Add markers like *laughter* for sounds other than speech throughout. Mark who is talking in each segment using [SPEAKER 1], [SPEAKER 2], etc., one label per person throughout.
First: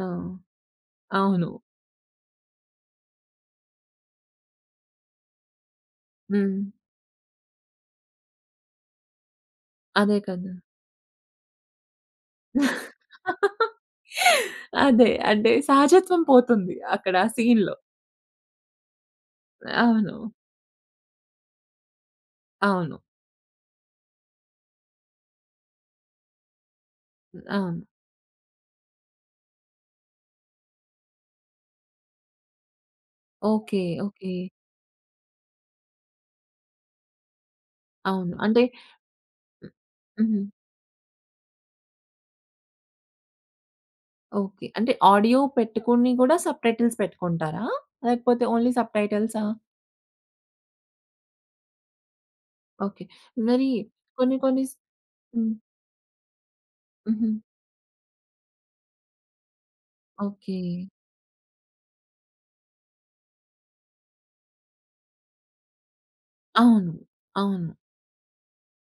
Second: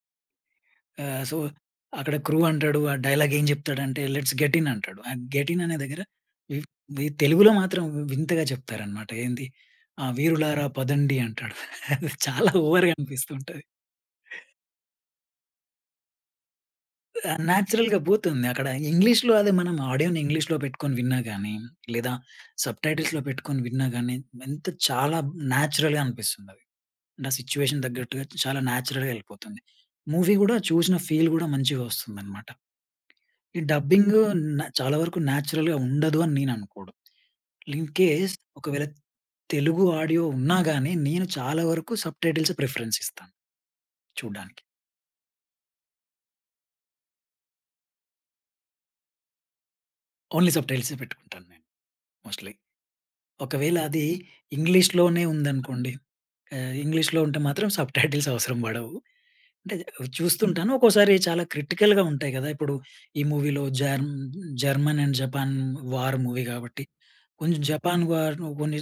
[SPEAKER 1] ఆ!
[SPEAKER 2] ఆహ్, సో
[SPEAKER 1] అవును.
[SPEAKER 2] అక్కడ క్రూ అంటాడు. ఆ డైలాగ్ ఏం జెప్తాడంటే "లెట్స్ గెట్ ఇన్" అంటాడు. గెట్ ఇన్ అనే దగ్గర వి
[SPEAKER 1] హ్మ్.
[SPEAKER 2] వి తెలుగులో మాత్రం వింతగా చెప్తారనమాట. ఏంది ఆ
[SPEAKER 1] అదే కదా!
[SPEAKER 2] వీరులారా పదండి అంటాడు. అది చాలా ఓవర్‌గా అనిపిస్తుంటది.
[SPEAKER 1] *chuckles* అదే అంటే సహజత్వం పోతుంది అక్కడ ఆ
[SPEAKER 2] ఆహ్,
[SPEAKER 1] సీన్‌లో.
[SPEAKER 2] న్యాచురల్‌గా బూతుంది అక్కడ ఇంగ్లీష్‌లొ అదే మనం ఆడియోని
[SPEAKER 1] అవును.
[SPEAKER 2] ఇంగ్లీష్‌‌లొ పెట్టుకొని విన్నా గానీ, లేదా
[SPEAKER 1] అవును.
[SPEAKER 2] సబ్‌టైటిల్స్‌లొ పెట్టుకొని విన్నా గానీ ఎంత చాలా నేచురల్‌గా అనిపిస్తుందది. నా
[SPEAKER 1] హ్మ్,
[SPEAKER 2] సిట్యుయేషన్
[SPEAKER 1] అవును.
[SPEAKER 2] తగ్గట్టుగా చాలా నేచురల్‌గా యెళ్ళిపోతుంది. మూవీ గూడా చూసిన ఫీల్ గూడా మంచిగా వస్తుందనమాట. ఈ
[SPEAKER 1] ఓకే.
[SPEAKER 2] Dubbing
[SPEAKER 1] okay.
[SPEAKER 2] న్ చాలా వరకు నేచురల్‌గా ఉండదు అని నేను అనుకోడం. ఇన్ కేస్
[SPEAKER 1] అవును అంటే
[SPEAKER 2] ఒకవేళ తెలుగు ఆడియో
[SPEAKER 1] హుహు.
[SPEAKER 2] ఉన్నా గాని, నేను చాలా వరకు సబ్‌టైటిల్సే ప్రిఫరెన్స్ ఇస్తాను చూడ్డానికి.
[SPEAKER 1] ఓకే. అంటే ఆడియో పెట్టుకుని గూడా సబ్‌టైటిల్స్ పెట్టుకుంటారా? లేకపోతే ఓన్లీ సబ్‌టైటిల్సా?
[SPEAKER 2] ఓన్లీ సబ్‌టైటిల్సే పెట్టుకుంటాను నేను. మోస్ట్‌లీ.
[SPEAKER 1] ఓకే. మరి
[SPEAKER 2] ఒకవేళ అది
[SPEAKER 1] కొన్ని కొన్ని సి
[SPEAKER 2] ఇంగ్లీష్‌లోనే
[SPEAKER 1] హ్మ్.
[SPEAKER 2] ఉందనుకోండి. ఆహ్, ఇంగ్లీష్‌లొ
[SPEAKER 1] హుహు.
[SPEAKER 2] ఉంటే మాత్రం సబ్‌టైటిల్స్ అవసరం బడవు. అంటే అది చూస్తుంటాను
[SPEAKER 1] ఓకే.
[SPEAKER 2] ఒక్కోసారి చాలా క్రిటికల్‌గా ఉంటాయి కదా! ఇప్పుడు ఈ మూవీలో జర్మ్ German and Japan war movie కాబట్టి
[SPEAKER 1] అవును.
[SPEAKER 2] కొంచెం
[SPEAKER 1] అవును.
[SPEAKER 2] జపాన్ వార్ కొన్ని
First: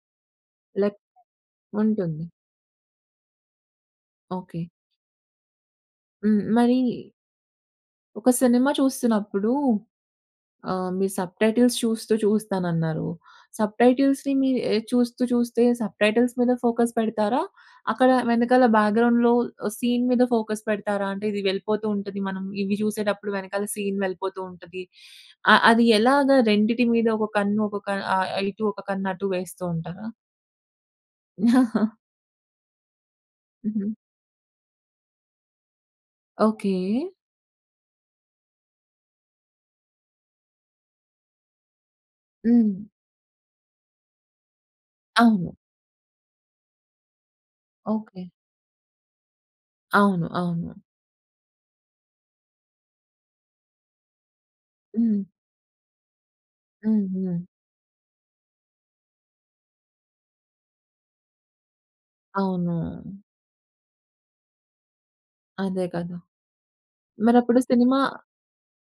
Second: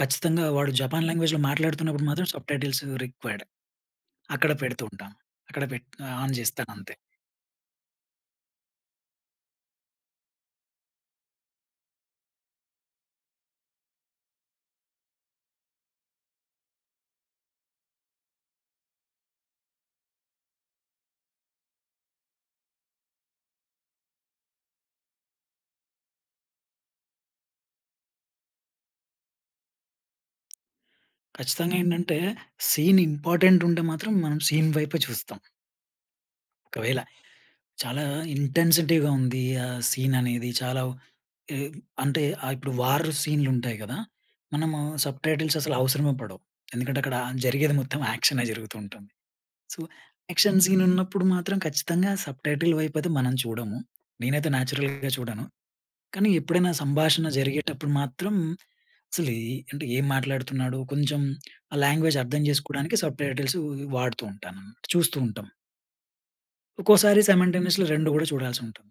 [SPEAKER 2] ఖచ్చితంగా వాడు
[SPEAKER 1] లెక్
[SPEAKER 2] జపాన్ లాంగ్వేజ్‌లొ మాట్లాడుతున్నప్పుడు
[SPEAKER 1] ఉంటుంది.
[SPEAKER 2] మాత్రం సబ్‌టైటిల్స్ రిక్వైర్డ్. అక్కడ
[SPEAKER 1] ఓకే.
[SPEAKER 2] పెడుతూ ఉంటాను. అక్కడ పెట్ ఆహ్, ఆన్
[SPEAKER 1] హ్మ్. మరీ
[SPEAKER 2] జెస్తానంతే.
[SPEAKER 1] ఒక సినిమా చూస్తున్నప్పుడు ఆహ్, మీరు సబ్‌టైటిల్స్ చూస్తూ చూస్తానన్నారు. సబ్‌టైటిల్స్‌ని మీరు చూస్తూ చూస్తే సబ్‌టైటిల్స్ మీద ఫోకస్ పెడతారా? అక్కడ వెనకాల బ్యాక్‌గ్రౌండ్‌లో సీన్ మీద ఫోకస్ పెడతారా? అంటే ఇది వెళ్ళిపోతూ ఉంటది మనం ఇవి చూసేటప్పుడు వెనకాల సీన్ వెళ్ళిపోతూ ఉంటది. ఆహ్, అది ఎలాగా రెండిటి మీద ఒక కన్ను ఒక క ఆహ్, ఒక ఇటు, ఒక కన్ను అటు వేస్తూ ఉంటారా?
[SPEAKER 2] ఖచ్చితంగా
[SPEAKER 1] *chuckles*
[SPEAKER 2] ఏంటంటే సీన్ ఇంపార్టెంట్ ఉంటే
[SPEAKER 1] హుహు.
[SPEAKER 2] మాత్రం మనం సీన్ వైపే చూస్తాం.
[SPEAKER 1] ఓకే.
[SPEAKER 2] ఒకవేళ చాలా ఇంటెన్సిటీ‌గా ఉంది ఆ సీన్ అనేది చాలా ఉ అంటే ఆహ్,
[SPEAKER 1] హ్మ్.
[SPEAKER 2] ఇప్పుడు వార్ సీన్‌లుంటాయి గదా! మనము
[SPEAKER 1] అవును.
[SPEAKER 2] సబ్‌టైటిల్స్ అసలు అవసరమే పడవు. ఎందుకంటే అక్కడ జరిగేది మొత్తం
[SPEAKER 1] ఓకే.
[SPEAKER 2] యాక్షనే జరుగుతూ ఉంటుంది. సో
[SPEAKER 1] అవును.
[SPEAKER 2] యాక్షన్
[SPEAKER 1] అవును.
[SPEAKER 2] సీన్ ఉన్నప్పుడు మాత్రం ఖచ్చితంగా సబ్‌టైటిల్ వైపు అయితే మనం చూడము. నేనైతే నేచురల్‌గా
[SPEAKER 1] హ్మ్.
[SPEAKER 2] చూడను. కానీ ఎప్పుడైనా సంభాషణ
[SPEAKER 1] హుహు.
[SPEAKER 2] జరిగేటప్పుడు మాత్రం అసలేం ఎ అంటే ఏం అంటే ఏం మాట్లాడుతున్నాడు? కొంచెం ఆ లాంగ్వేజ్ అర్థం జేసుకోవడానికి
[SPEAKER 1] అవును.
[SPEAKER 2] సబ్‌టైటిల్స్ వాడుతూ ఉంటాను, చూస్తూ ఉంటాం.
[SPEAKER 1] అదే కదా!
[SPEAKER 2] ఒక్కోసారి
[SPEAKER 1] మరప్పుడు
[SPEAKER 2] సైమన్‌టేనియస్‌లీ
[SPEAKER 1] సినిమా
[SPEAKER 2] రెండు గూడా చూడాల్సుంటుంది.